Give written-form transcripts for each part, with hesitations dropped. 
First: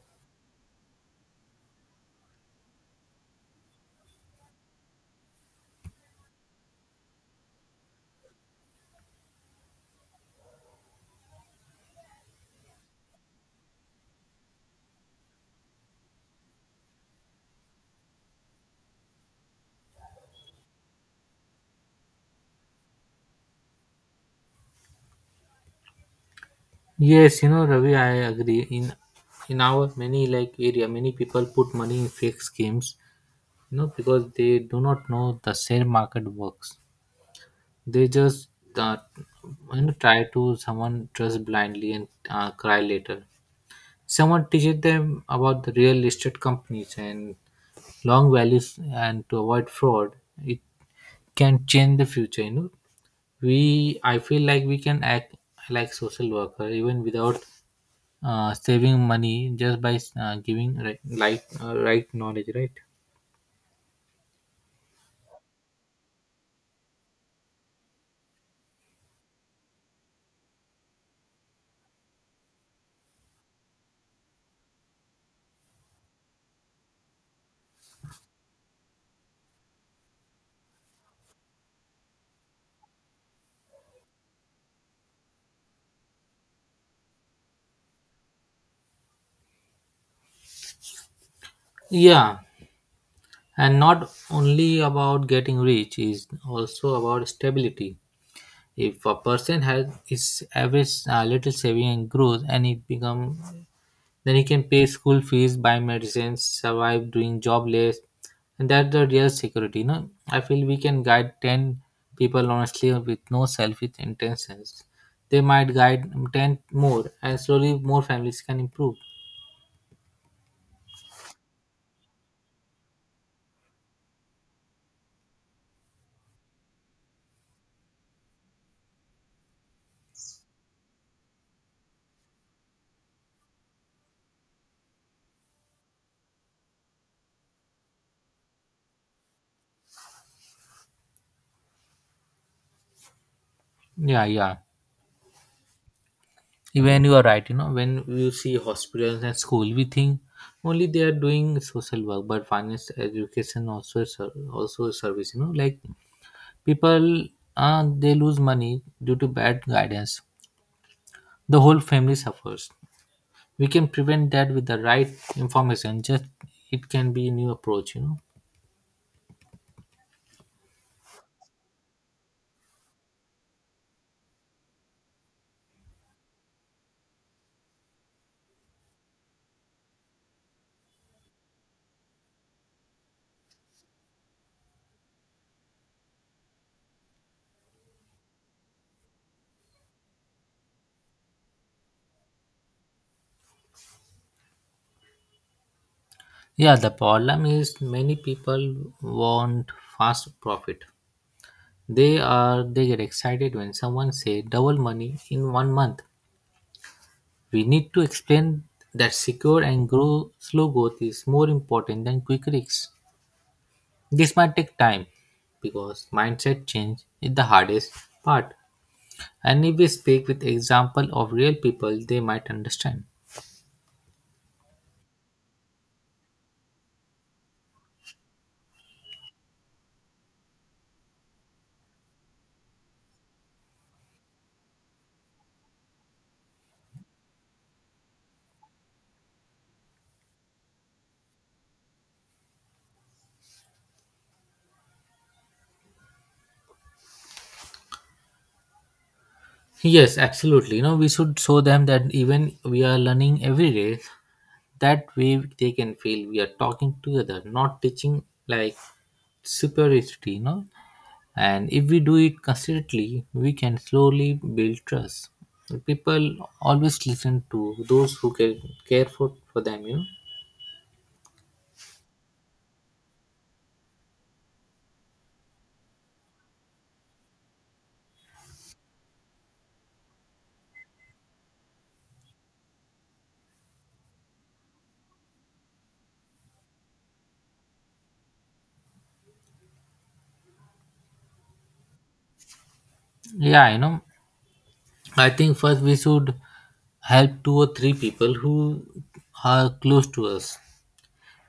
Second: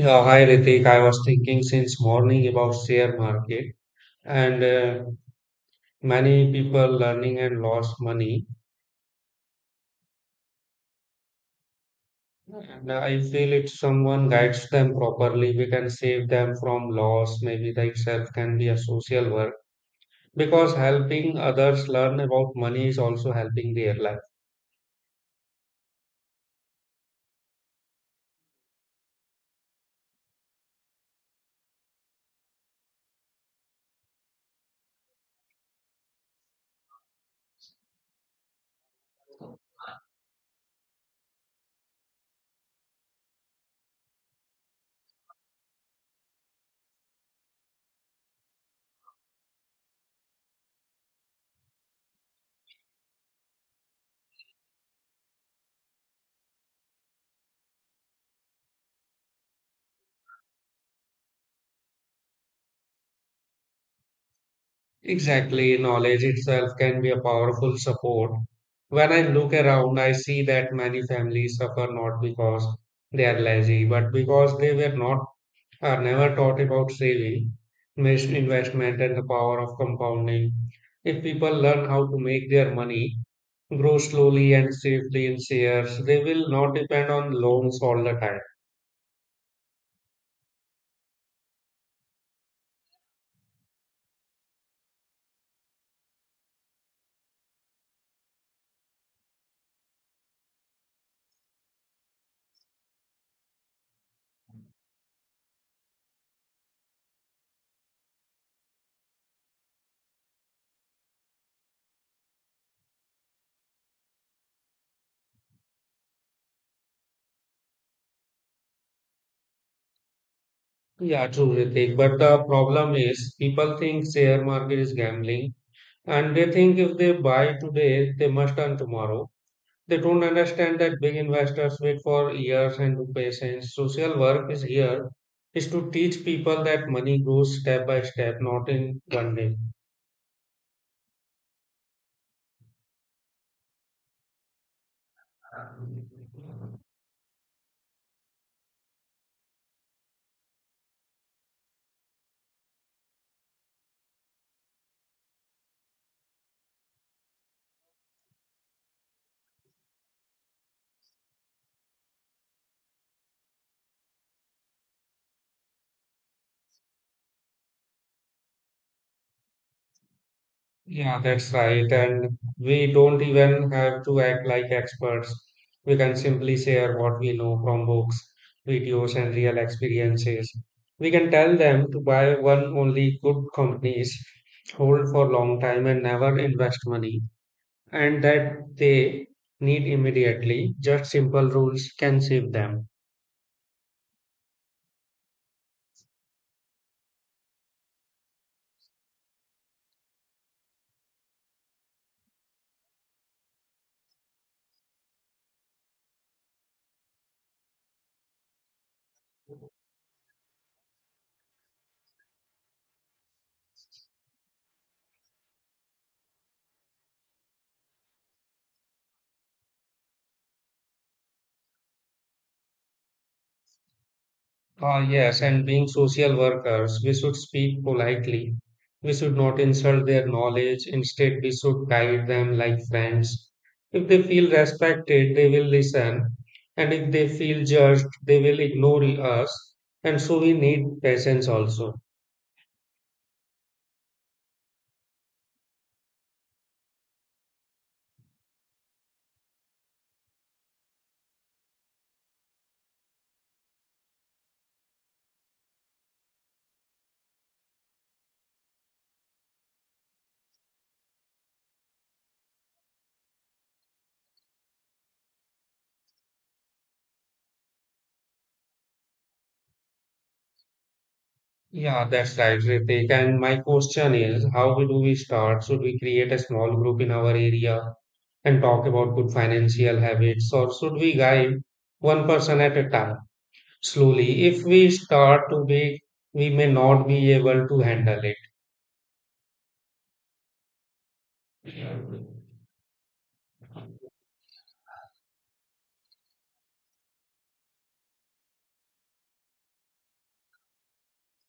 Yeah, hi Ritik. I was thinking since morning about share market and many people learning and lost money. And I feel if someone guides them properly, we can save them from loss. Maybe that itself can be a social work because helping others learn about money is also helping their life. Yes, you know, Ravi, I agree. In our many like area, many people put money in fake schemes, you know, because they do not know the share market works. They just uh, you know, try to someone trust blindly and cry later. Someone teaches them about the real estate companies and long values and to avoid fraud. It can change the future. You know, we I feel like we can act like social worker even without saving money, just by giving right, like right knowledge, right? Exactly, knowledge itself can be a powerful support. When I look around, I see that many families suffer not because they are lazy, but because they were not are never taught about saving, missed investment, and the power of compounding. If people learn how to make their money grow slowly and safely in shares, they will not depend on loans all the time. Yeah, and not only about getting rich, is also about stability. If a person has is average little saving and growth and it become, then he can pay school fees, buy medicines, survive doing jobless, and that's the real security. You know, I feel we can guide ten people honestly with no selfish intentions. They might guide ten more, and slowly more families can improve. Yeah, true, Ritik. But the problem is people think share market is gambling and they think if they buy today, they must earn tomorrow. They don't understand that big investors wait for years and do patience. Social work is here is to teach people that money grows step by step, not in one day. Yeah, yeah. Even you are right, you know, when you see hospitals and school, we think only they are doing social work, but finance, education also is also a service. You know, like people, they lose money due to bad guidance, the whole family suffers. We can prevent that with the right information. Just it can be new approach, you know. Yeah, that's right. And we don't even have to act like experts. We can simply share what we know from books, videos, and real experiences. We can tell them to buy one only good companies, hold for long time, and never invest money and that they need immediately. Just simple rules can save them. Yeah, the problem is many people want fast profit. They get excited when someone say double money in 1 month. We need to explain that secure and grow slow growth is more important than quick risks. This might take time because mindset change is the hardest part, and if we speak with example of real people, they might understand. Ah, yes, and being social workers, we should speak politely. We should not insult their knowledge. Instead, we should guide them like friends. If they feel respected, they will listen. And if they feel judged, they will ignore us. And so we need patience also. Yes, absolutely. You know, we should show them that even we are learning every day. That way they can feel we are talking together, not teaching like superiority, you know. And if we do it consistently, we can slowly build trust. People always listen to those who care, care for them, you know. Yeah, that's right, Ritik. And my question is, how we do we start? Should we create a small group in our area and talk about good financial habits, or should we guide one person at a time? Slowly, if we start too big, we may not be able to handle it. Yeah, you know, I think first we should help two or three people who are close to us.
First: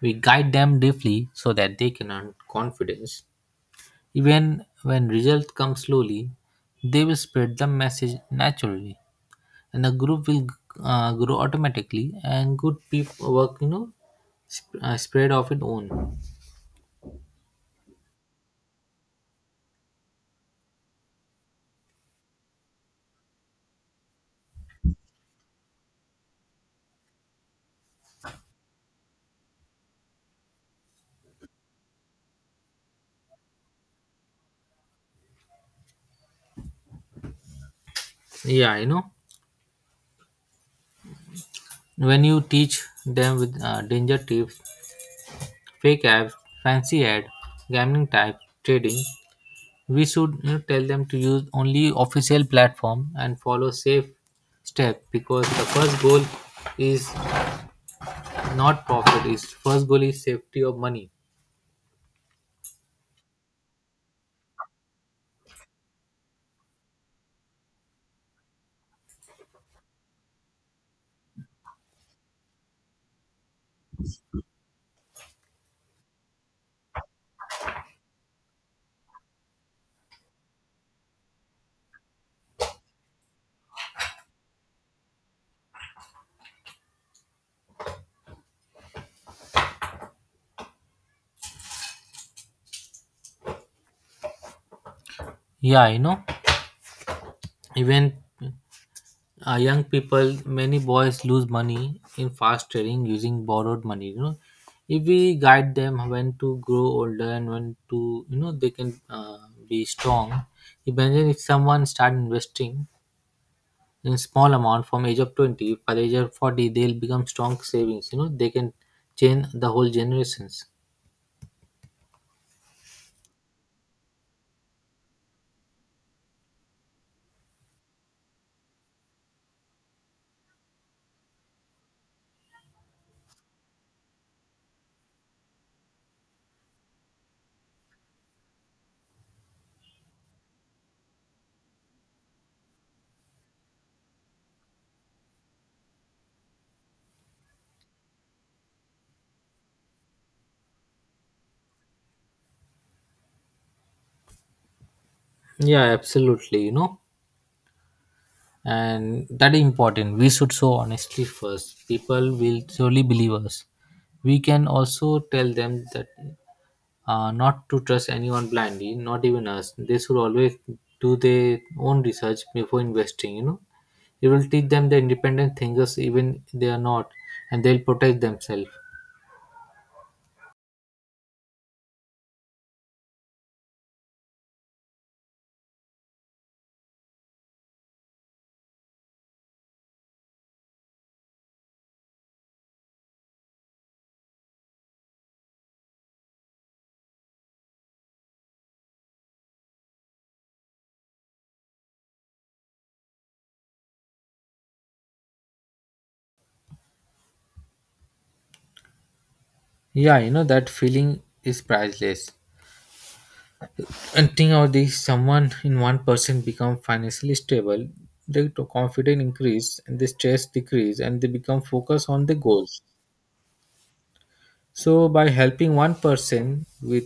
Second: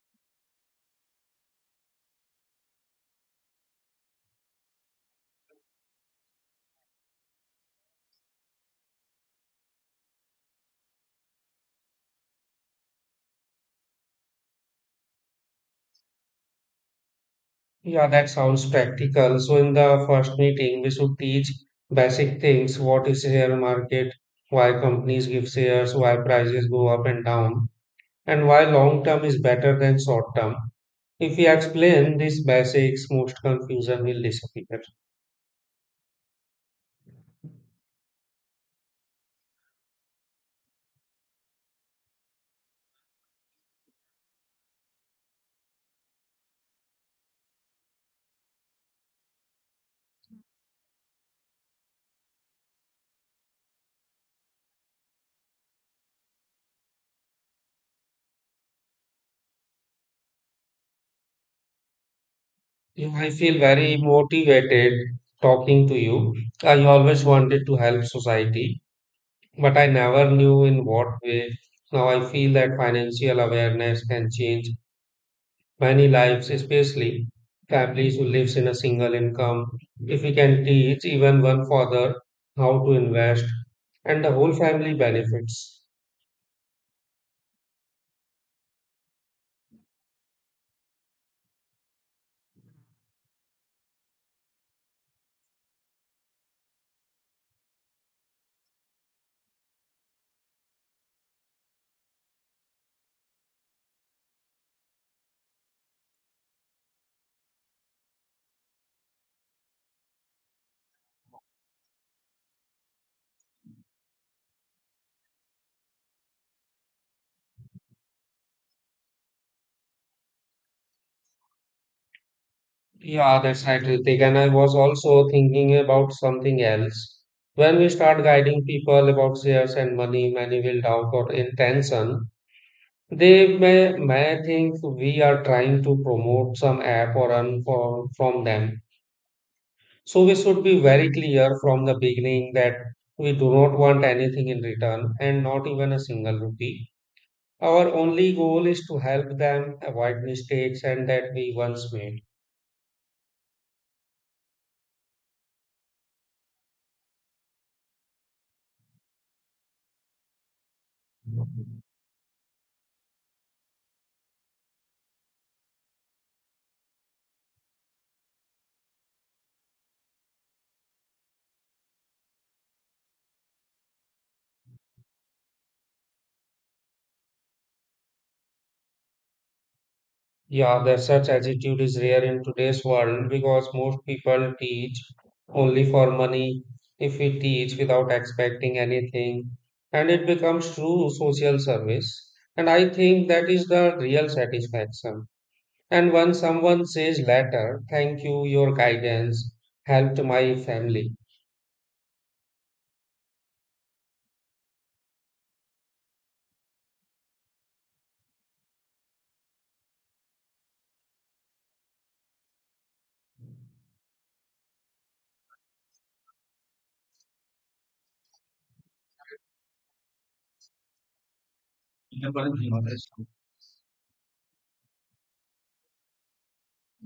We guide them deeply so that they can earn confidence. Even when results come slowly, they will spread the message naturally, and the group will grow automatically. And good people work, you know, spread of its own. Yeah, that sounds practical. So, in the first meeting, we should teach basic things: what is share market, why companies give shares, why prices go up and down, and why long term is better than short term. If we explain these basics, most confusion will disappear. Yeah, you know, when you teach them with danger tips, fake apps, fancy ad, gambling type trading, we should, you know, tell them to use only official platform and follow safe step, because the first goal is not profit, is first goal is safety of money. I feel very motivated talking to you. I always wanted to help society, but I never knew in what way. Now I feel that financial awareness can change many lives, especially families who lives in a single income. If we can teach even one father how to invest, and the whole family benefits. Yeah, you know, even young people, many boys lose money in fast trading using borrowed money, you know. If we guide them when to grow older and when to, you know, they can be strong. Imagine if someone start investing in small amount from age of 20, by the age of 40 they'll become strong savings, you know, they can change the whole generations. Yeah, that's right, Ritik. And I was also thinking about something else. When we start guiding people about shares and money, many will doubt our intention. They may think we are trying to promote some app or earn for, from them. So we should be very clear from the beginning that we do not want anything in return and not even a single rupee. Our only goal is to help them avoid mistakes and that we once made. Yeah, absolutely, you know. And that is important, we should show honestly first, people will surely believe us. We can also tell them that not to trust anyone blindly, not even us. They should always do their own research before investing, you know. It will teach them the independent thinkers even they are not, and they'll protect themselves. Yeah, that such attitude is rare in today's world because most people teach only for money. If we teach without expecting anything, and it becomes true social service. And I think that is the real satisfaction. And when someone says later, thank you, your guidance helped my family. Yeah, you know, that feeling is priceless. And think of this: someone in one person become financially stable, their confidence increase, and the stress decrease, and they become focused on the goals. So, by helping one person with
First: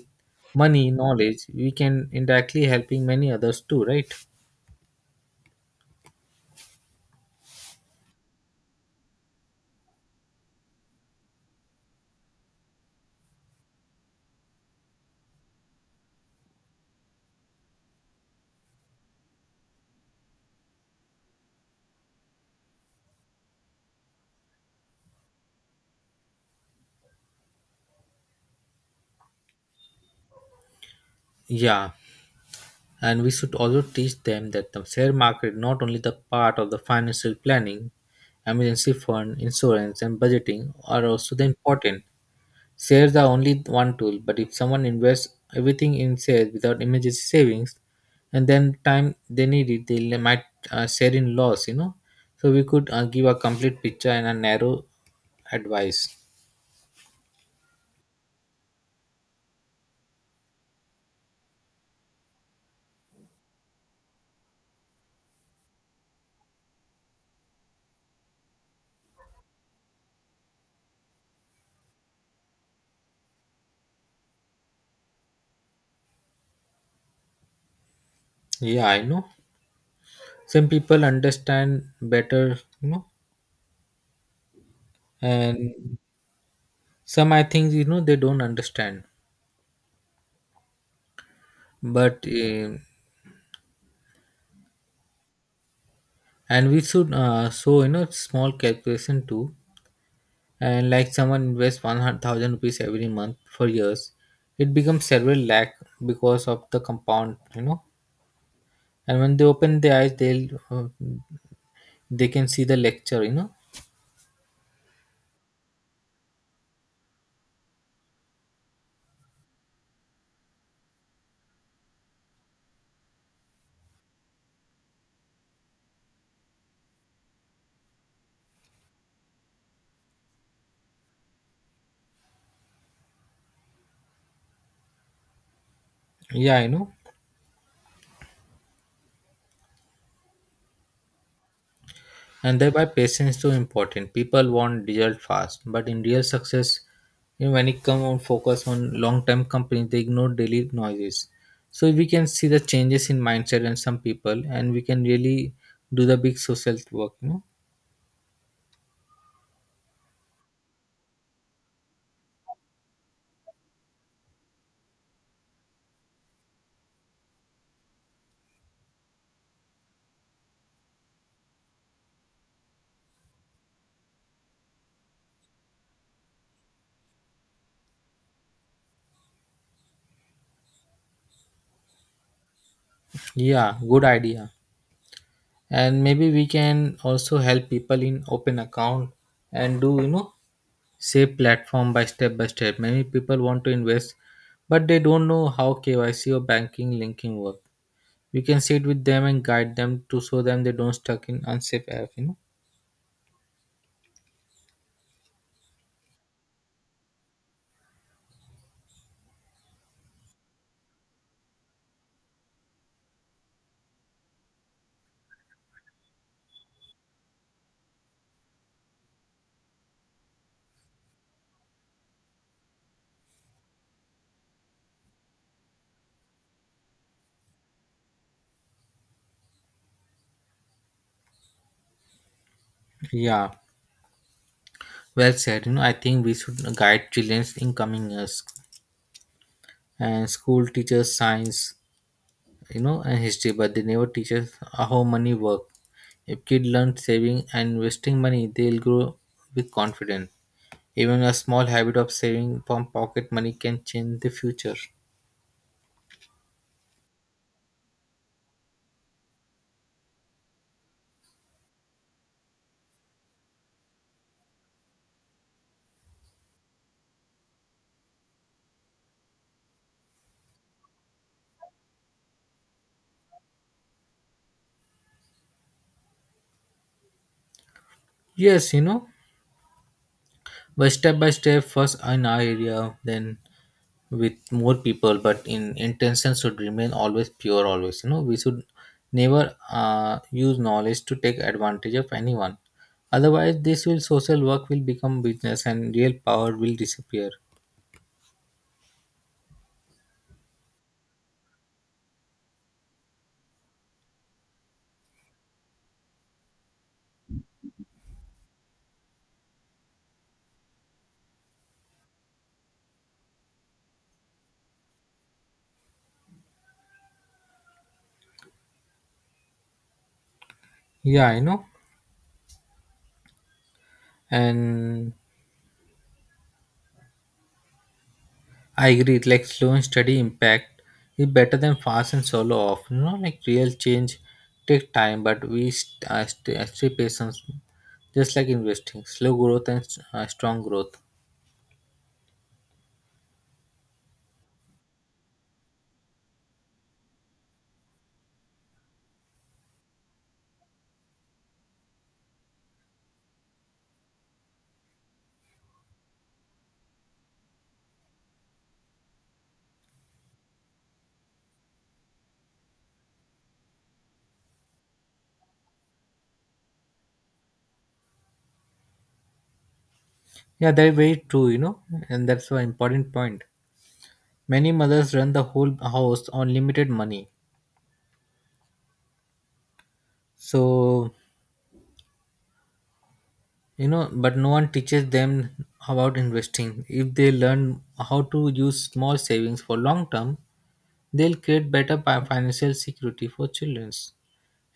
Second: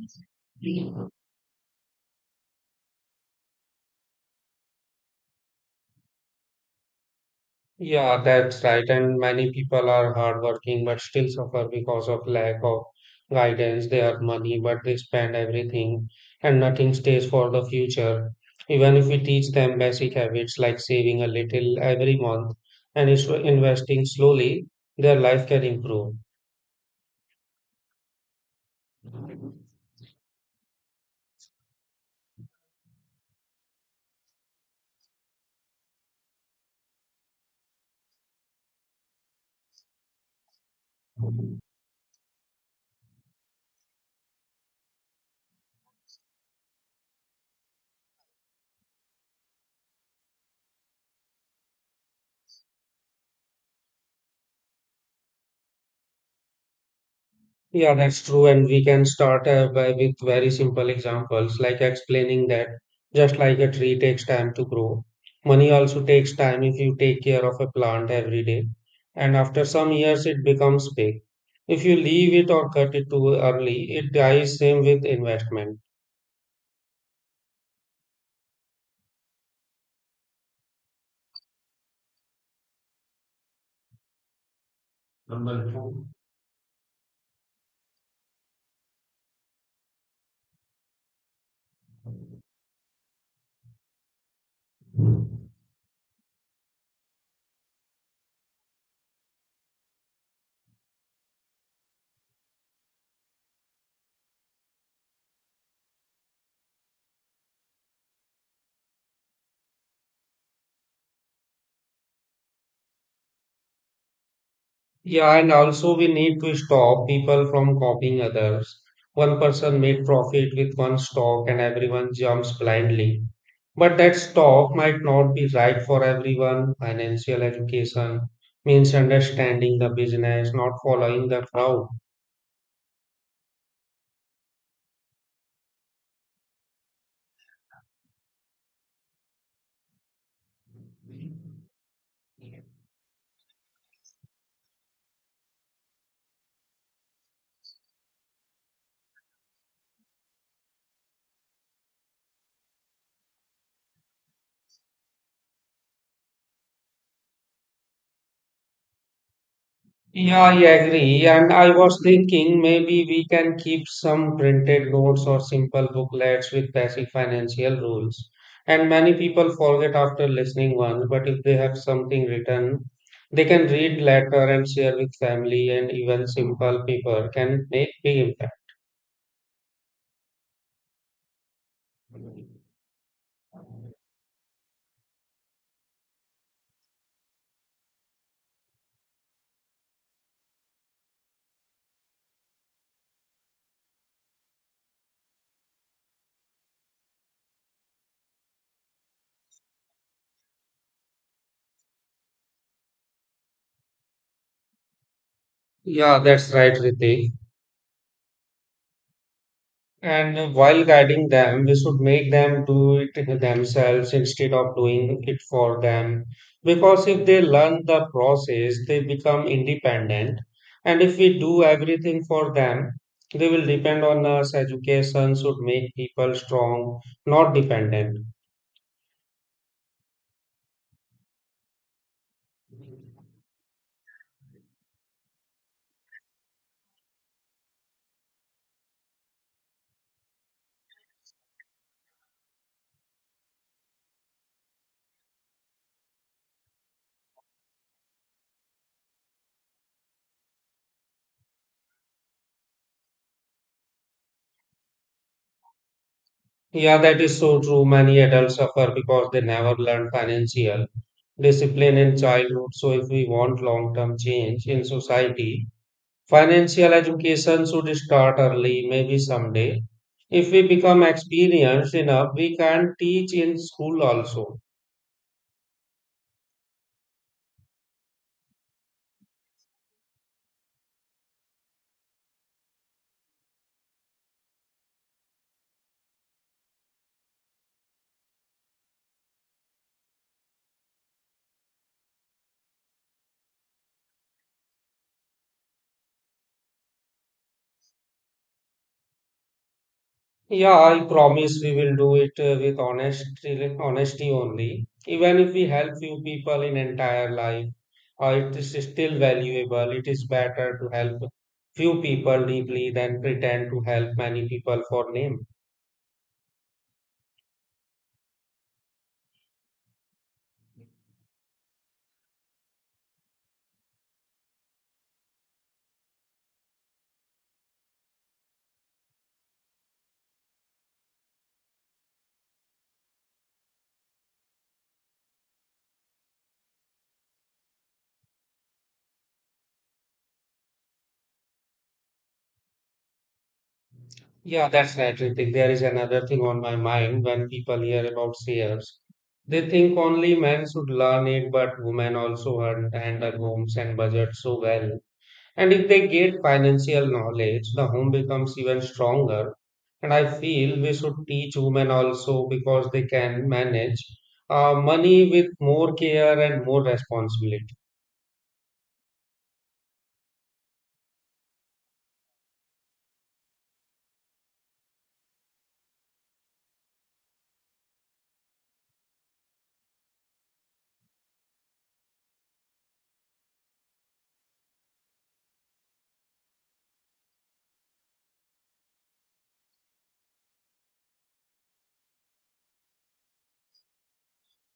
money, knowledge, we can indirectly helping many others too, right? Yeah, that's right. And many people are hardworking but still suffer because of lack of guidance. They have money, but they spend everything and nothing stays for the future. Even if we teach them basic habits like saving a little every month and investing slowly, their life can improve. Yeah, and we should also teach them that the share market not only the part of the financial planning, emergency fund, insurance, and budgeting are also the important. Shares are only one tool, but if someone invests everything in shares without emergency savings, and then time they need it, they might share in loss, you know. So we could give a complete picture and a narrow advice. Yeah, that's true. And we can start by with very simple examples, like explaining that just like a tree takes time to grow, money also takes time if you take care of a plant every day. And after some years, it becomes big. If you leave it or cut it too early, it dies. Same with investment. Yeah, I know. Some people understand better, you know, Number and two. some, I think, you know, they don't understand. But and we should so you know small calculation too. And like someone invests 100,000 rupees every month for years, it becomes several lakh because of the compound, you know. And when they open their eyes, they'll they can see the lecture, you know. Yeah, and also we need to stop people from copying others. One person made profit with one stock and everyone jumps blindly. But that stock might not be right for everyone. Financial education means understanding the business, not following the crowd. Yeah, I know, and thereby patience is so important. People want result fast, but in real success, you know, when it come on focus on long term companies, they ignore daily noises. So we can see the changes in mindset in some people, and we can really do the big social work, you know. Yeah, I agree. And I was thinking maybe we can keep some printed notes or simple booklets with basic financial rules. And many people forget after listening once, but if they have something written, they can read later and share with family, and even simple people can make big impact. Yeah, good idea. And maybe we can also help people in open account, and do, you know, save platform by step by step. Many people want to invest but they don't know how kyc or banking linking work. We can sit with them and guide them to show them they don't stuck in unsafe app, you know. Yeah, that's right, Ritik. And while guiding them, we should make them do it themselves instead of doing it for them. Because if they learn the process, they become independent. And if we do everything for them, they will depend on us. Education should make people strong, not dependent. Yeah, well said, you know. I think we should guide children in coming years, and school teaches science, you know, and history, but they never teach us how money work. If kids learn saving and investing money, they'll grow with confidence. Even a small habit of saving from pocket money can change the future. Yeah, that is so true. Many adults suffer because they never learn financial discipline in childhood. So if we want long-term change in society, financial education should start early, maybe someday. If we become experienced enough, we can teach in school also. Yes, you know, but step by step, first in our area, then with more people. But in intention should remain always pure. Always, you know, we should never use knowledge to take advantage of anyone. Otherwise, this will social work will become business, and real power will disappear. Yeah, I promise we will do it with honesty, honesty only. Even if we help few people in entire life, it is still valuable. It is better to help few people deeply than pretend to help many people for name. Yeah, I know, and I agree. Like slow and steady impact is better than fast and solo off. You know, like real change take time, but we stay, stay patient, just like investing. Slow growth and strong growth. Yeah, that's right, Ritik. There is another thing on my mind when people hear about seers. They think only men should learn it, but women also hunt, handle homes and budget so well. And if they get financial knowledge, the home becomes even stronger. And I feel we should teach women also because they can manage money with more care and more responsibility. Yeah, that's very true, you know. And that's an important point. Many mothers run the whole house on limited money. So, you know, but no one teaches them about investing. If they learn how to use small savings for long term, they'll create better financial security for children.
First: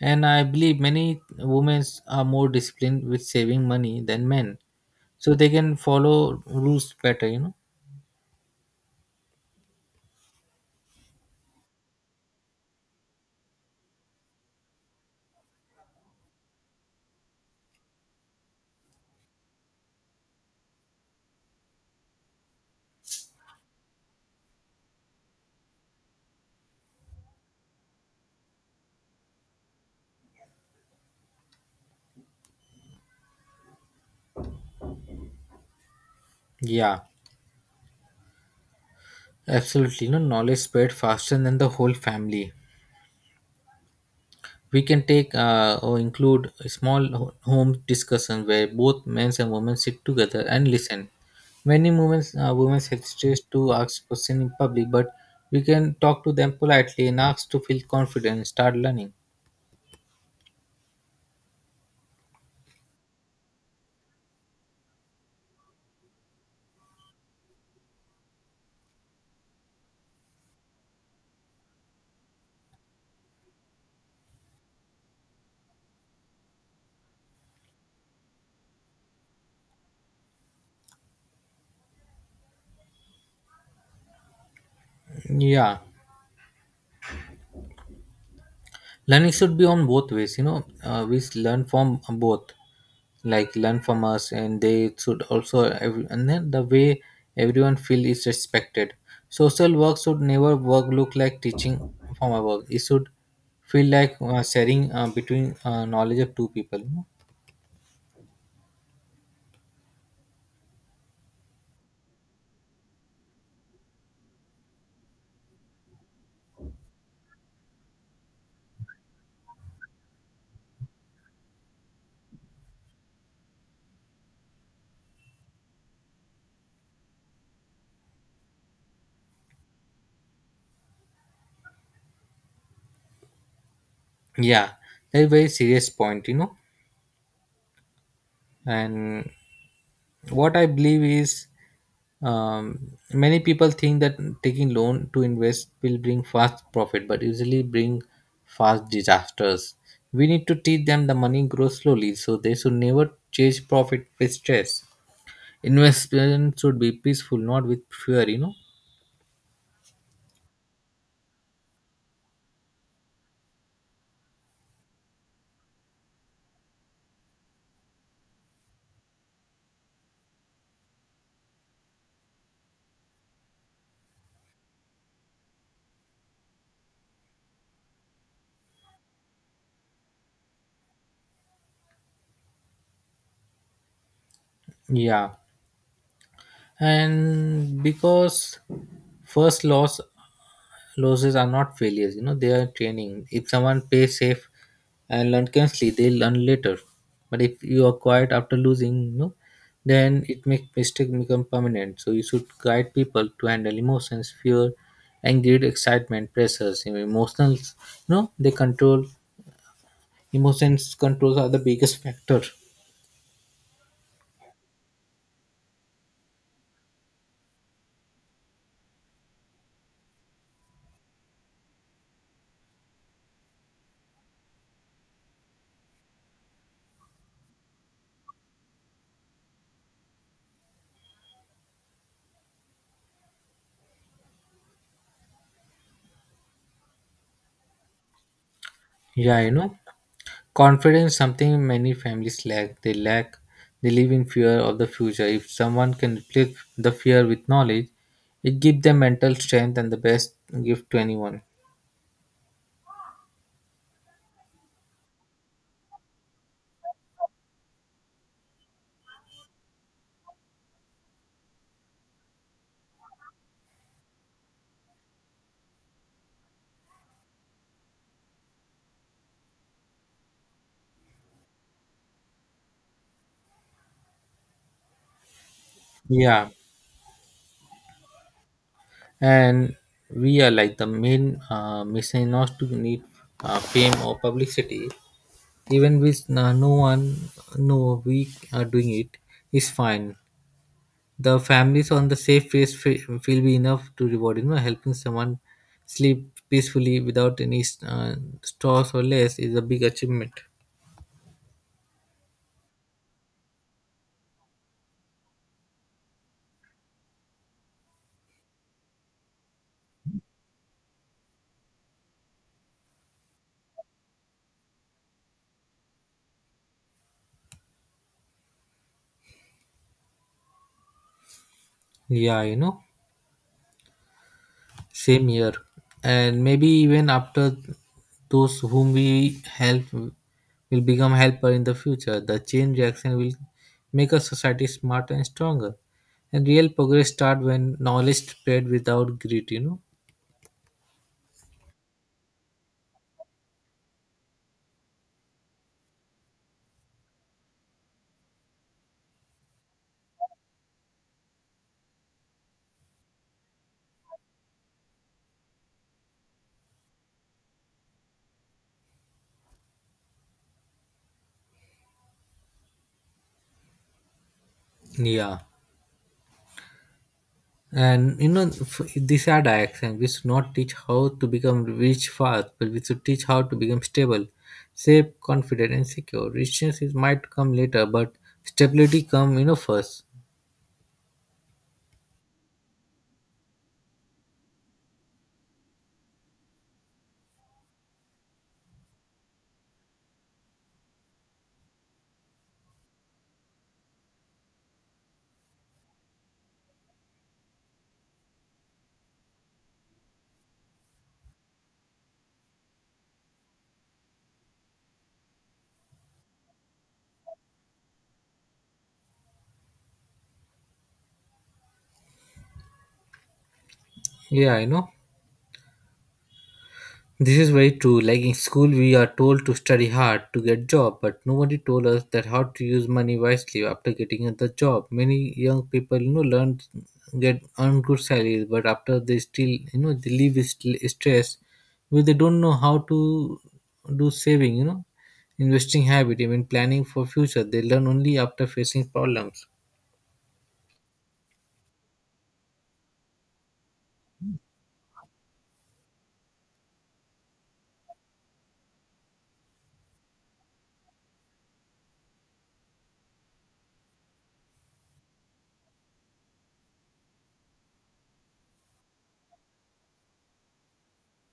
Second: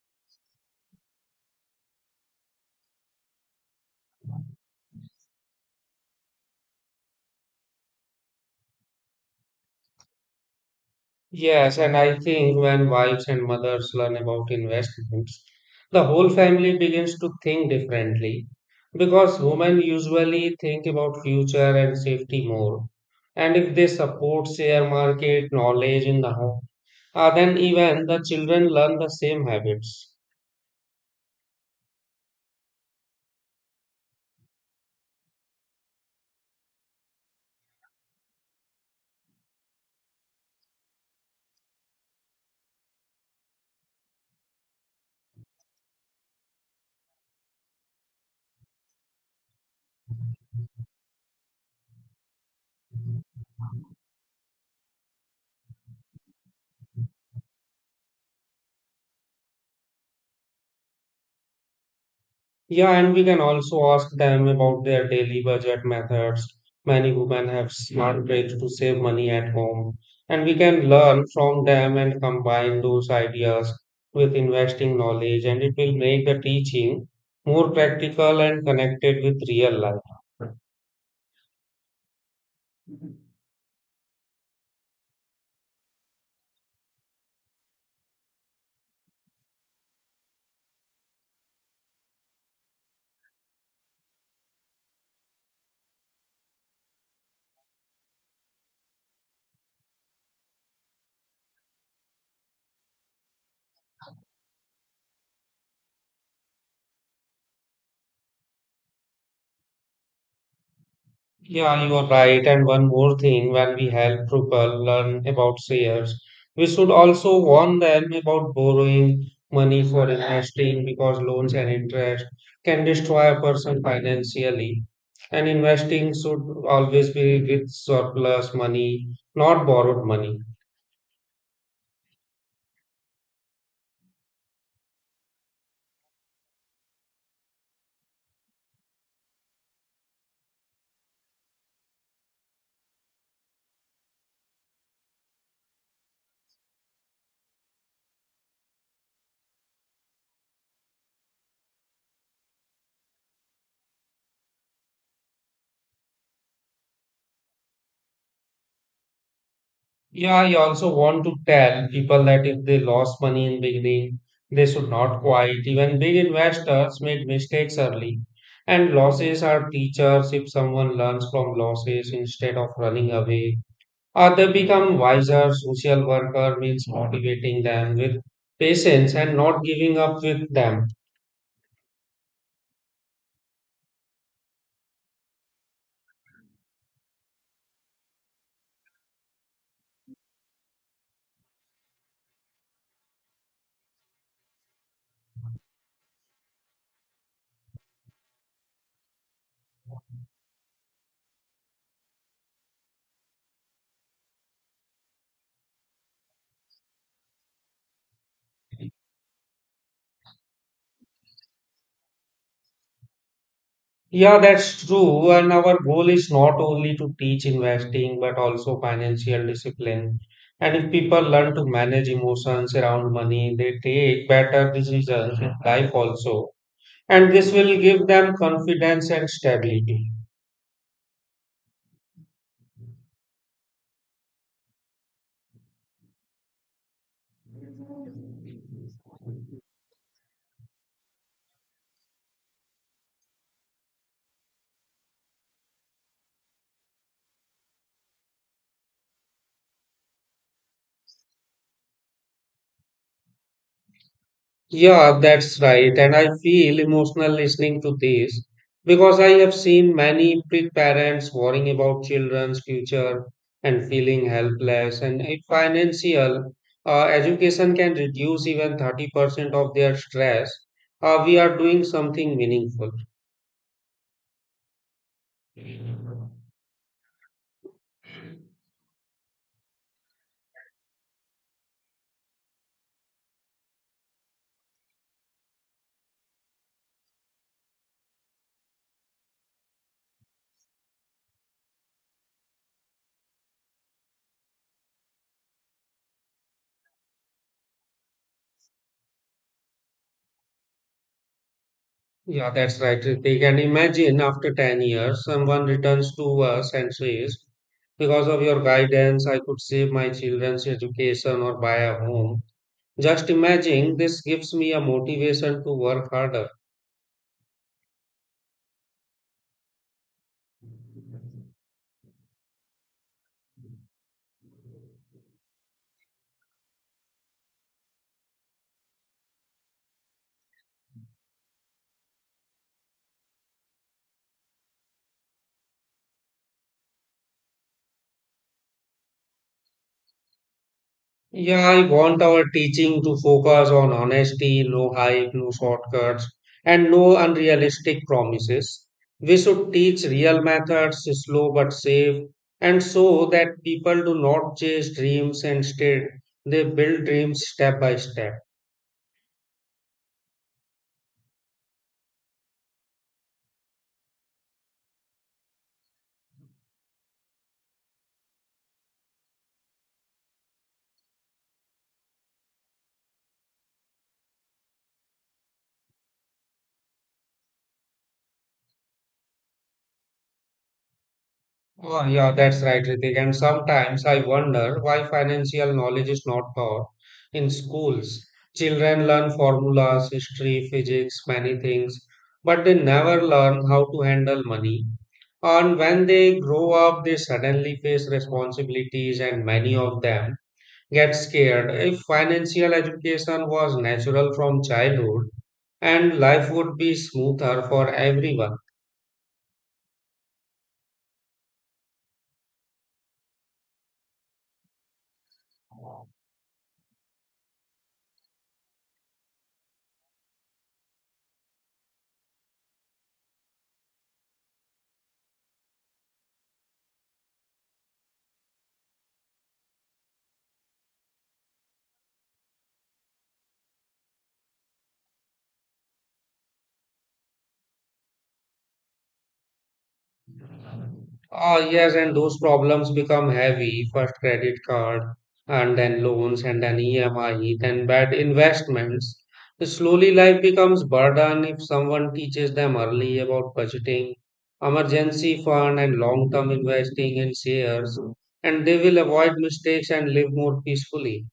And I believe many women are more disciplined with saving money than men, so they can follow rules better, you know. Yes, and I think when wives and mothers learn about investments, the whole family begins to think differently because women usually think about future and safety more. And if they support share market knowledge in the home, then even the children learn the same habits. Yeah, absolutely, you know. Knowledge spread faster than the whole family. We can take or include a small home discussion where both men and women sit together and listen. Many women women hesitate to ask questions in public, but we can talk to them politely and ask to feel confident and start learning. Yeah, and we can also ask them about their daily budget methods. Many women have smart ways to save money at home, and we can learn from them and combine those ideas with investing knowledge, and it will make the teaching more practical and connected with real life. Yeah, learning should be on both ways, you know. Learn from both, like learn from us, and they should also, every, and then the way everyone feel is respected. Social work should never work look like teaching from above. It should feel like sharing between knowledge of two people, you know? Yeah, you are right. And one more thing, when we help people learn about shares, we should also warn them about borrowing money for investing because loans and interest can destroy a person financially. And investing should always be with surplus money, not borrowed money. Yeah, that's a very serious point, you know. And what I believe is, many people think that taking loan to invest will bring fast profit, but usually bring fast disasters. We need to teach them the money grows slowly, so they should never chase profit with stress. Investment should be peaceful, not with fear, you know. Yeah, I also want to tell people that if they lost money in beginning, they should not quit. Even big investors made mistakes early, and losses are teachers if someone learns from losses instead of running away. Or they become wiser. Social worker means motivating them with patience and not giving up with them. Yeah, and because first loss losses are not failures, you know, they are training. If someone plays safe and learn constantly, they learn later. But if you are quiet after losing, you know, then it make mistake become permanent. So you should guide people to handle emotions, fear and greed, excitement pressures, you know, emotions you know they control emotions controls are the biggest factor. Yeah, that's true. And our goal is not only to teach investing, but also financial discipline. And if people learn to manage emotions around money, they take better decisions in life also. And this will give them confidence and stability. Yeah, you know, confidence, something many families lack. They live in fear of the future. If someone can replace the fear with knowledge, it gives them mental strength and the best gift to anyone. Yeah, that's right. And I feel emotional listening to this because I have seen many big parents worrying about children's future and feeling helpless. And if financial education can reduce even 30% of their stress, we are doing something meaningful. Yeah, and we are like the main mission not to need fame or publicity. Even with no one, no, we are doing it is fine. The families on the safe place feel be enough to reward, you know, helping someone sleep peacefully without any stress or less is a big achievement. Yeah, that's right, Ritik. And imagine after 10 years, someone returns to us and says, because of your guidance, I could save my children's education or buy a home. Just imagine this gives me a motivation to work harder. Yeah, you know, same year, and maybe even after, those whom we help will become helper in the future. The change reaction will make a society smarter and stronger, and real progress start when knowledge spread without greed, you know. Yeah, I want our teaching to focus on honesty, no hype, no shortcuts, and no unrealistic promises. We should teach real methods, slow but safe, and so that people do not chase dreams instead, they build dreams step by step. Yeah. And you know, these are the actions. We should not teach how to become rich fast, but we should teach how to become stable, safe, confident, and secure. Richness is might come later, but stability come, you know, first. Oh, yeah, that's right, Ritik. And sometimes I wonder why financial knowledge is not taught in schools. Children learn formulas, history, physics, many things, but they never learn how to handle money. And when they grow up, they suddenly face responsibilities, and many of them get scared. If financial education was natural from childhood, and life would be smoother for everyone. Yeah, you know. This is very true. Like in school, we are told to study hard to get job, but nobody told us that how to use money wisely after getting the job. Many young people, learn get earn good salaries, but after they still, they live with stress, because they don't know how to do saving, investing habit, even planning for future. They learn only after facing problems. Ah yes, and those problems become heavy. First credit card, and then loans, and then EMI, then bad investments. So slowly, life becomes burden if someone teaches them early about budgeting, emergency fund, and long-term investing in shares, and they will avoid mistakes and live more peacefully.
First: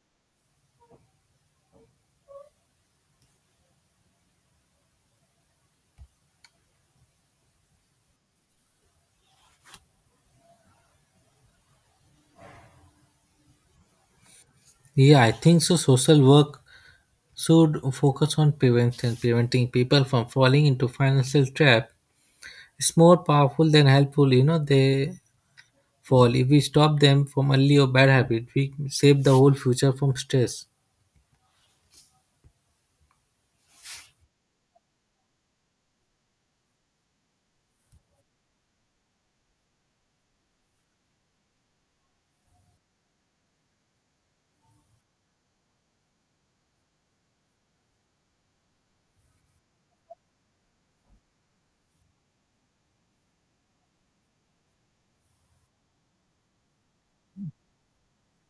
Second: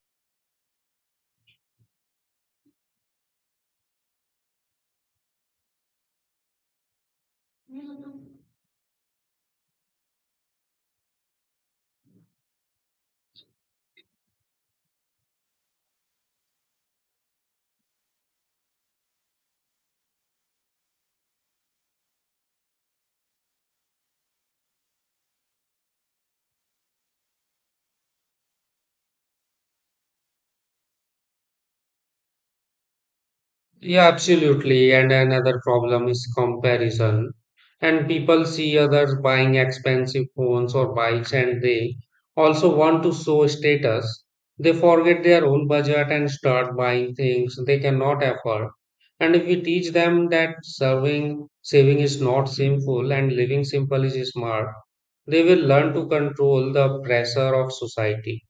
Yeah, I think so. Social work should focus on prevention, preventing people from falling into financial trap. It's more powerful than helpful, they fall. If we stop them from early or bad habit, we save the whole future from stress. Yeah, absolutely. And another problem is comparison. And people see others buying expensive phones or bikes and they also want to show status. They forget their own budget and start buying things they cannot afford. And if we teach them that serving, saving is not sinful and living simple is smart, they will learn to control the pressure of society.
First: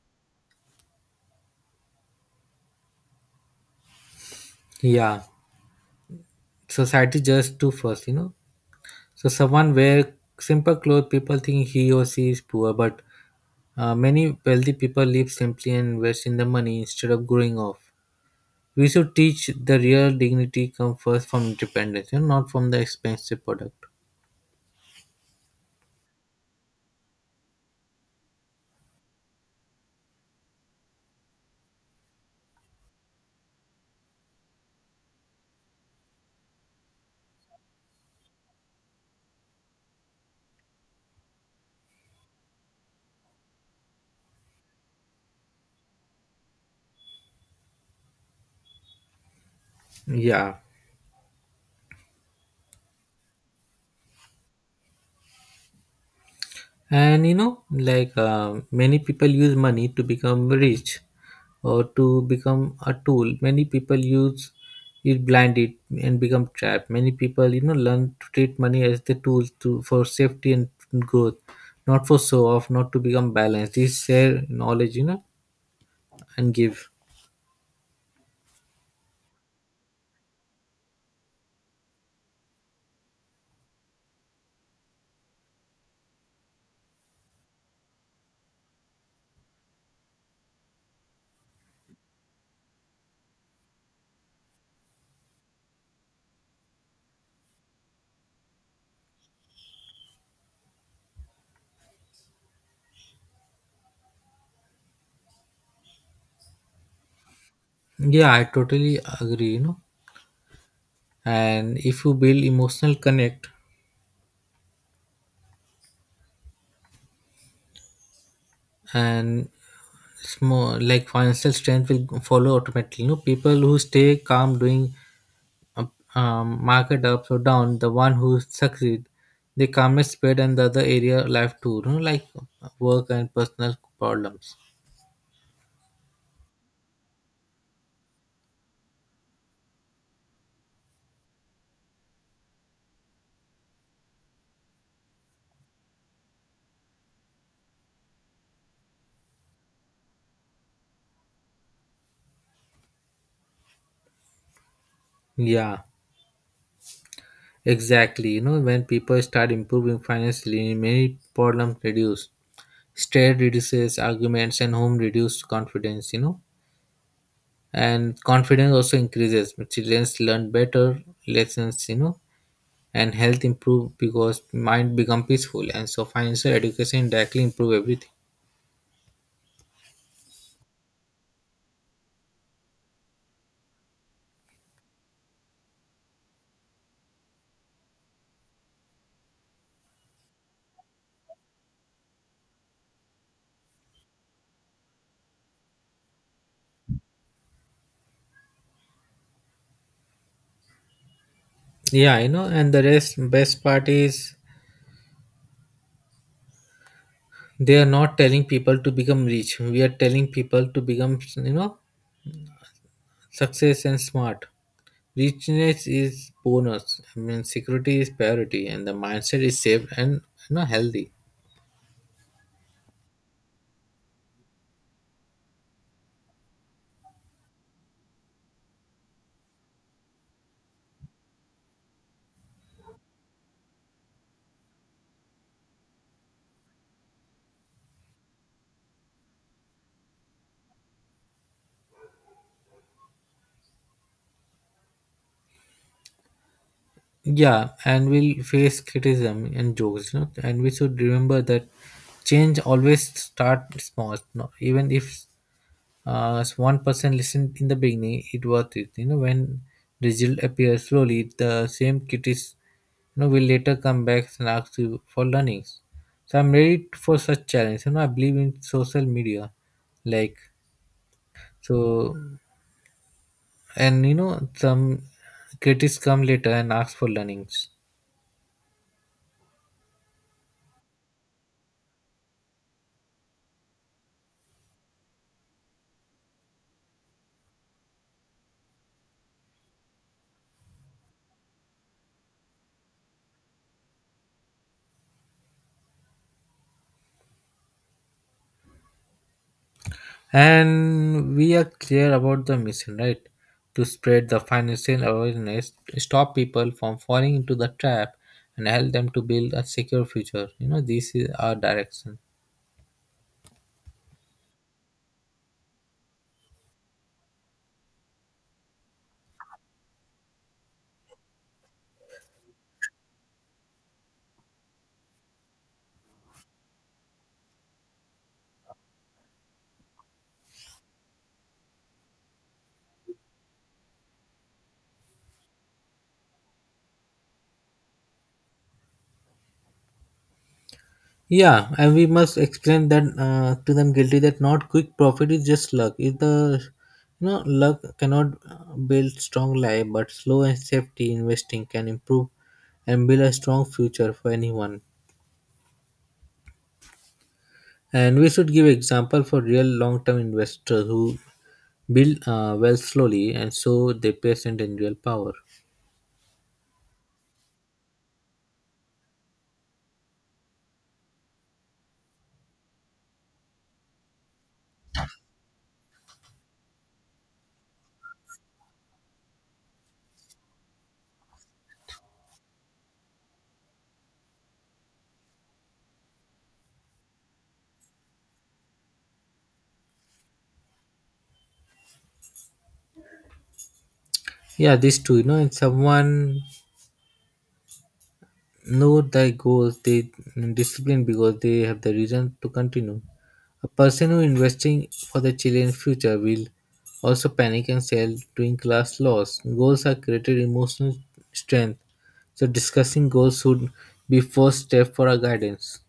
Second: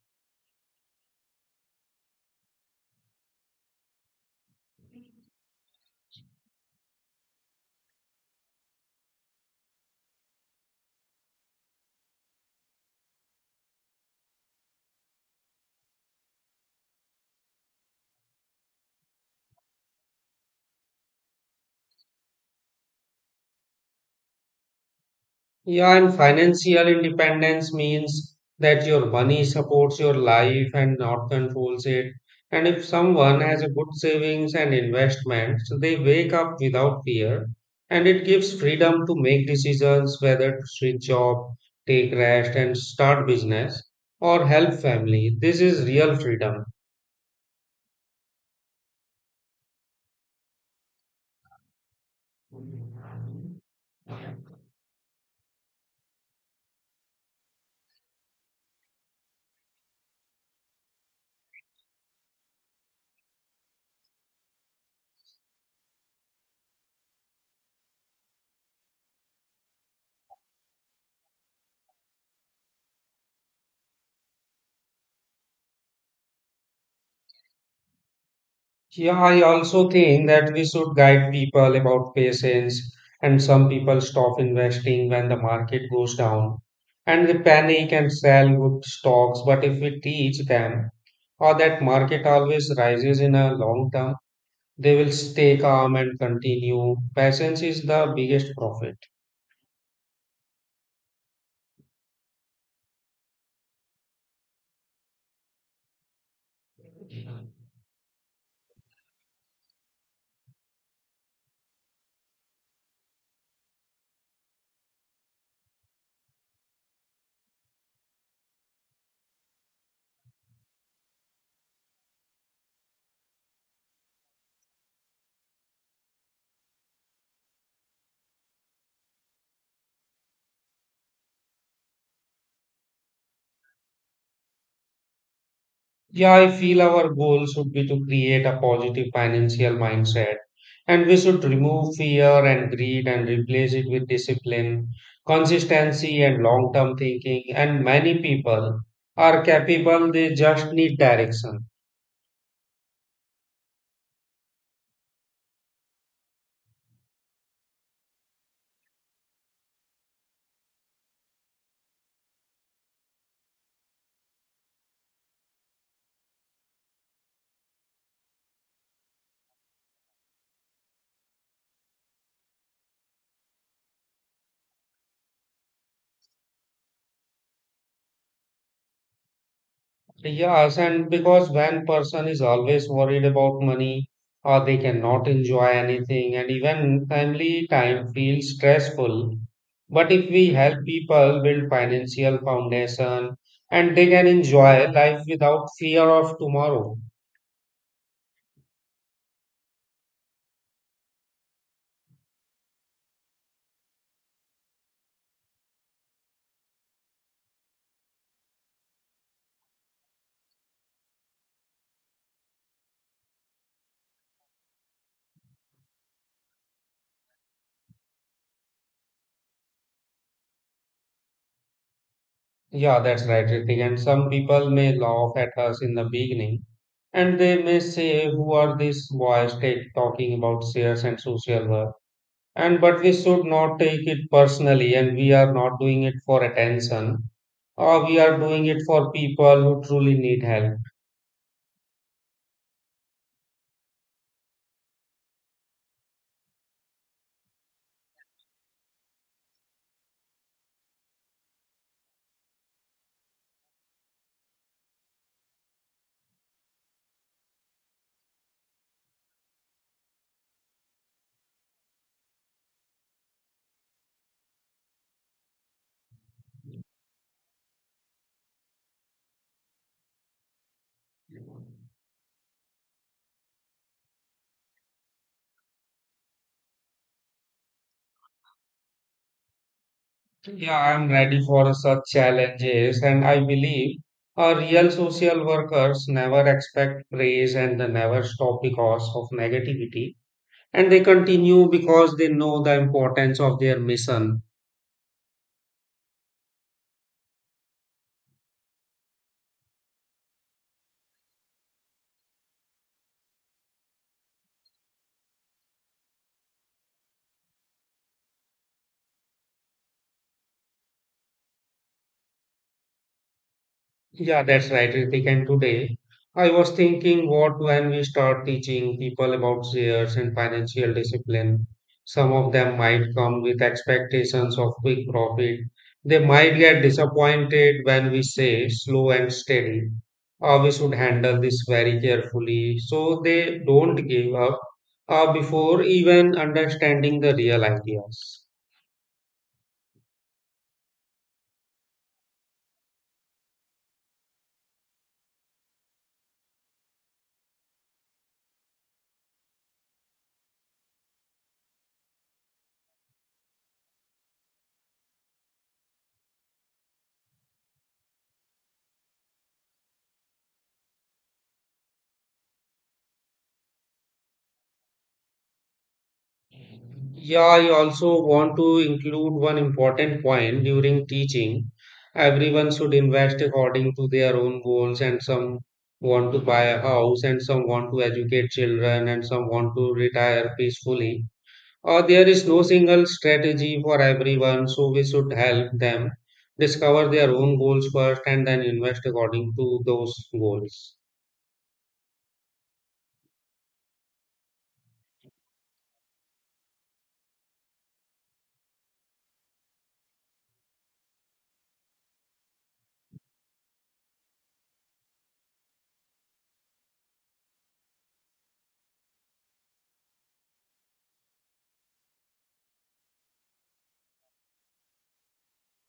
Yeah, society just too first. So someone wear simple clothes, people think he or she is poor, but many wealthy people live simply and invest in the money instead of growing off. We should teach the real dignity come first from independence, not from the expensive product. Yeah, and financial independence means that your money supports your life and not controls it. And if someone has a good savings and investments, they wake up without fear and it gives freedom to make decisions whether to switch job, take rest, and start business or help family. This is real freedom. Yeah, and like many people use money to become rich, or to become a tool. Many people use it blinded and become trapped. Many people, learn to treat money as the tool to for safety and growth, not for show off, not to become balanced. It's share knowledge, and give. Yeah, I also think that we should guide people about patience, and some people stop investing when the market goes down and they panic and sell good stocks. But if we teach them or that market always rises in a long term, they will stay calm and continue. Patience is the biggest profit. Yeah, I totally agree. And if you build emotional connect and small like financial strength will follow automatically. You know, people who stay calm doing market ups or down, the one who succeed, they calmly spread and the other area life too, like work and personal problems. Yeah, I feel our goal should be to create a positive financial mindset and we should remove fear and greed and replace it with discipline, consistency, and long term thinking. And many people are capable, they just need direction. Yeah, exactly. You know, when people start improving financially, many problems reduce. Stress reduces, arguments and home reduce confidence. And confidence also increases. Children learn better lessons, and health improve because mind become peaceful. And so financial education directly improve everything. Yes, and because when person is always worried about money, or they cannot enjoy anything, and even family time feels stressful. But if we help people build financial foundation, and they can enjoy life without fear of tomorrow. Yeah, I know. And the rest best part is they are not telling people to become rich. We are telling people to become success and smart. Richness is bonus. I mean security is priority and the mindset is safe and healthy. Yeah, that's right, Ritik. And some people may laugh at us in the beginning, and they may say, "Who are these boys take talking about shares and social work?" And but we should not take it personally and we are not doing it for attention or we are doing it for people who truly need help. Yeah, and we'll face criticism and jokes, and we should remember that change always start small. No, even if as one person listened in the beginning, it worth it. You know, when result appears slowly, the same critics, will later come back and ask you for learnings. So I'm ready for such challenge. You know, I believe in social media, like so, and you know, some critics come later and ask for learnings. Yeah, I'm ready for such challenges and I believe our real social workers never expect praise and they never stop because of negativity and they continue because they know the importance of their mission. And we are clear about the mission, right? To spread the financial awareness, stop people from falling into the trap and help them to build a secure future. This is our direction. Yeah, that's right, Ritik. And today, I was thinking, what when we start teaching people about shares and financial discipline? Some of them might come with expectations of quick profit. They might get disappointed when we say slow and steady, or we should handle this very carefully so they don't give up before even understanding the real ideas. Yeah, and we must explain that to them guilty that not quick profit is just luck. If the, you know, luck cannot build strong life, but slow and safety investing can improve and build a strong future for anyone. And we should give example for real long-term investors who build wealth slowly and so they present and real power. Yeah, I also want to include one important point during teaching. Everyone should invest according to their own goals, and some want to buy a house, and some want to educate children, and some want to retire peacefully. There is no single strategy for everyone, so we should help them discover their own goals first and then invest according to those goals. Yeah, these two, you know, and someone know their goals, they discipline because they have the reason to continue. A person who investing for the children's future will also panic and sell doing class loss. Goals are created emotional strength. So discussing goals should be first step for our guidance.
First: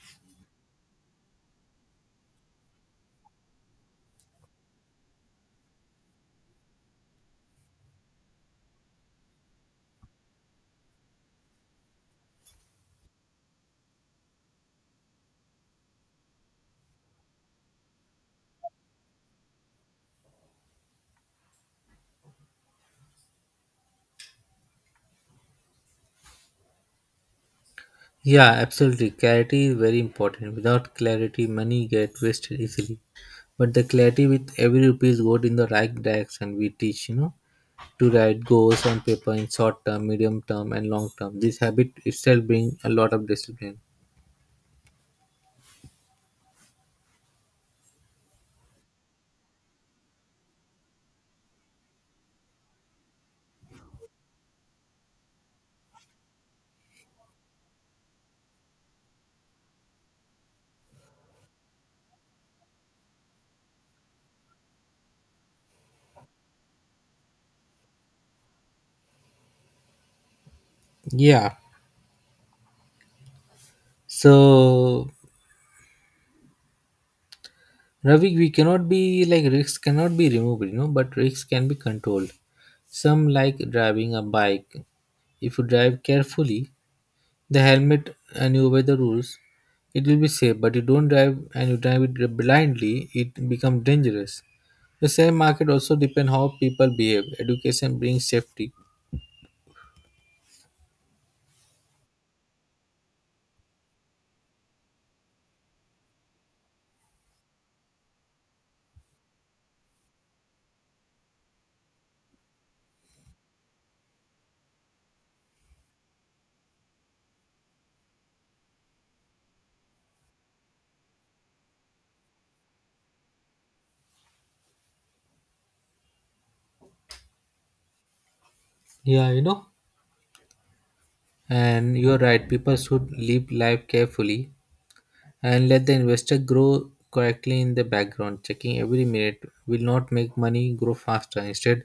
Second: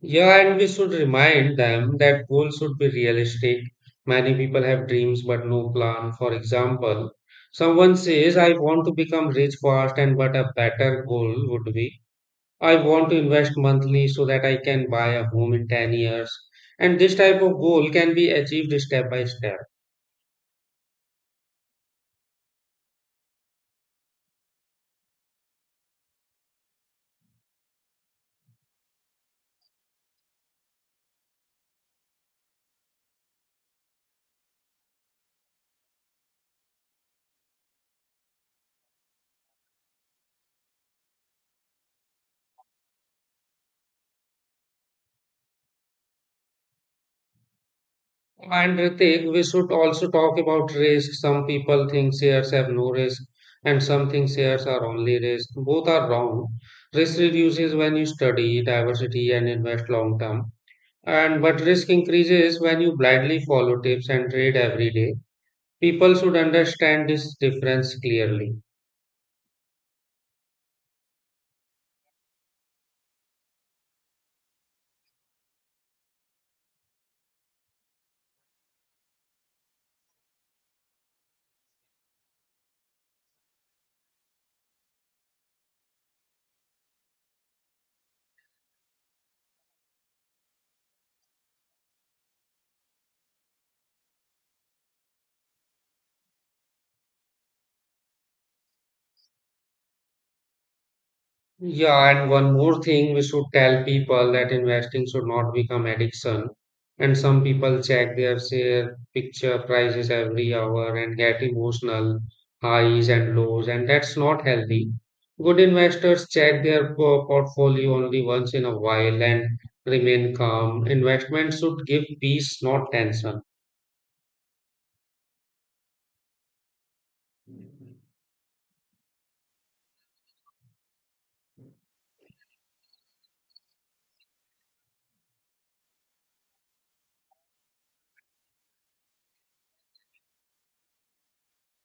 Yeah, and we should remind them that goals should be realistic. Many people have dreams but no plan. For example, someone says, I want to become rich fast, and but a better goal would be, I want to invest monthly so that I can buy a home in 10 years. And this type of goal can be achieved step by step. Yeah, absolutely. Clarity is very important. Without clarity, money get wasted easily. But the clarity with every rupee is good in the right direction. We teach, to write goals on paper in short term, medium term, and long term. This habit itself brings a lot of discipline. And Ritik, we should also talk about risk. Some people think shares have no risk, and some think shares are only risk. Both are wrong. Risk reduces when you study diversity and invest long term, and but risk increases when you blindly follow tips and trade every day. People should understand this difference clearly. Yeah. So, Ravi, we cannot be like risks cannot be removed, but risks can be controlled. Some like driving a bike. If you drive carefully, the helmet and you obey the rules, it will be safe. But you don't drive and you drive it blindly, it becomes dangerous. The share market also depend how people behave. Education brings safety. Yeah, and one more thing, we should tell people that investing should not become addiction. And some people check their share picture prices every hour and get emotional highs and lows, and that's not healthy. Good investors check their portfolio only once in a while and remain calm. Investment should give peace, not tension. Yeah, you know, and you're right. People should live life carefully and let the investor grow correctly in the background. Checking every minute will not make money grow faster. Instead,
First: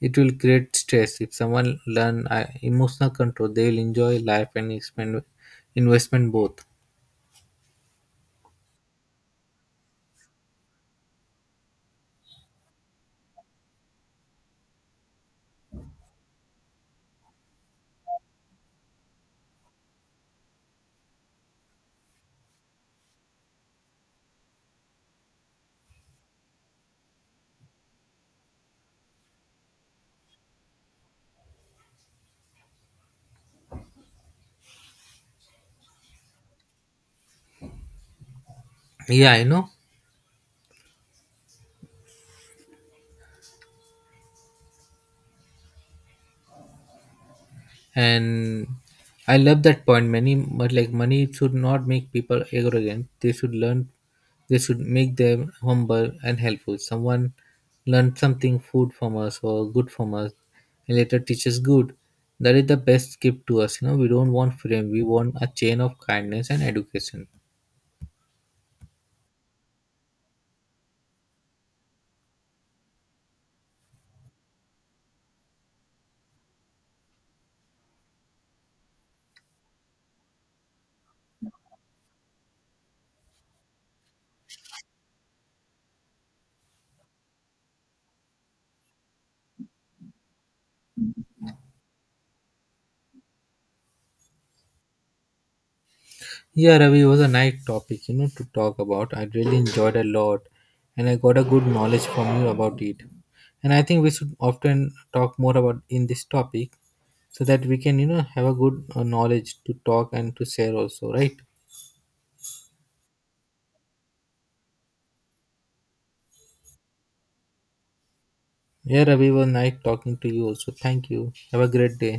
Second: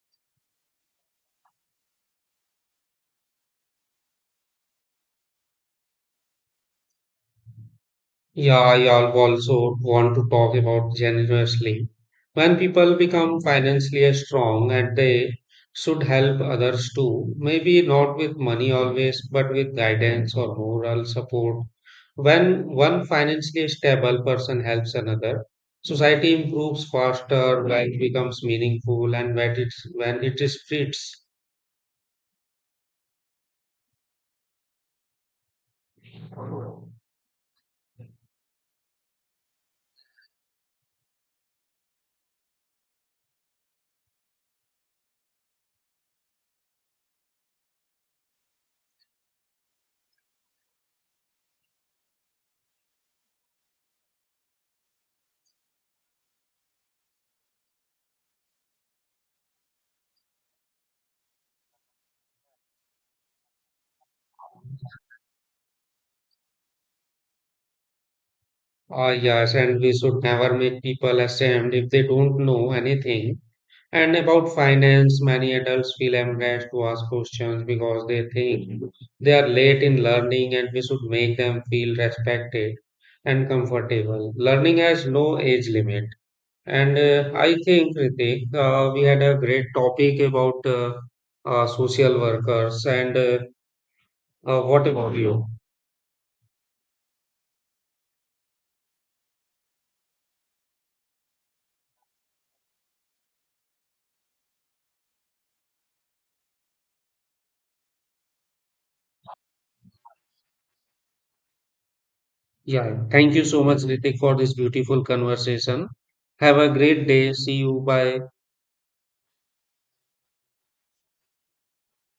it will create stress. If someone learn emotional control, they will enjoy life and expand investment both. Yeah, also want to talk about generously. When people become financially strong and they should help others too, maybe not with money always, but with guidance or moral support. When one financially stable person helps another, society improves faster, life becomes meaningful, when it is treats. Yeah, you know. And I love that point money, but like money should not make people arrogant. They should learn they should make them humble and helpful. Someone learned something food from us or good from us and later teaches good, that is the best gift to us. You know, we don't want fame. We want a chain of kindness and education. Ah, yes, and we should never make people ashamed if they don't know anything. And about finance, many adults feel embarrassed to ask questions because they think they are late in learning and we should make them feel respected and comfortable. Learning has no age limit. And I think, Ritik, we had a great topic about social workers. And what about you? Yeah, Ravi, it was a nice topic, you know, to talk about. I really enjoyed a lot and I got a good knowledge from you about it. And I think we should often talk more about in this topic so that we can, you know, have a good knowledge to talk and to share also, right? Yeah, thank you so much, Ritik, for this beautiful conversation. Have a great day. See you. Bye. Yeah, Ravi, was nice talking to you also. Thank you. Have a great day.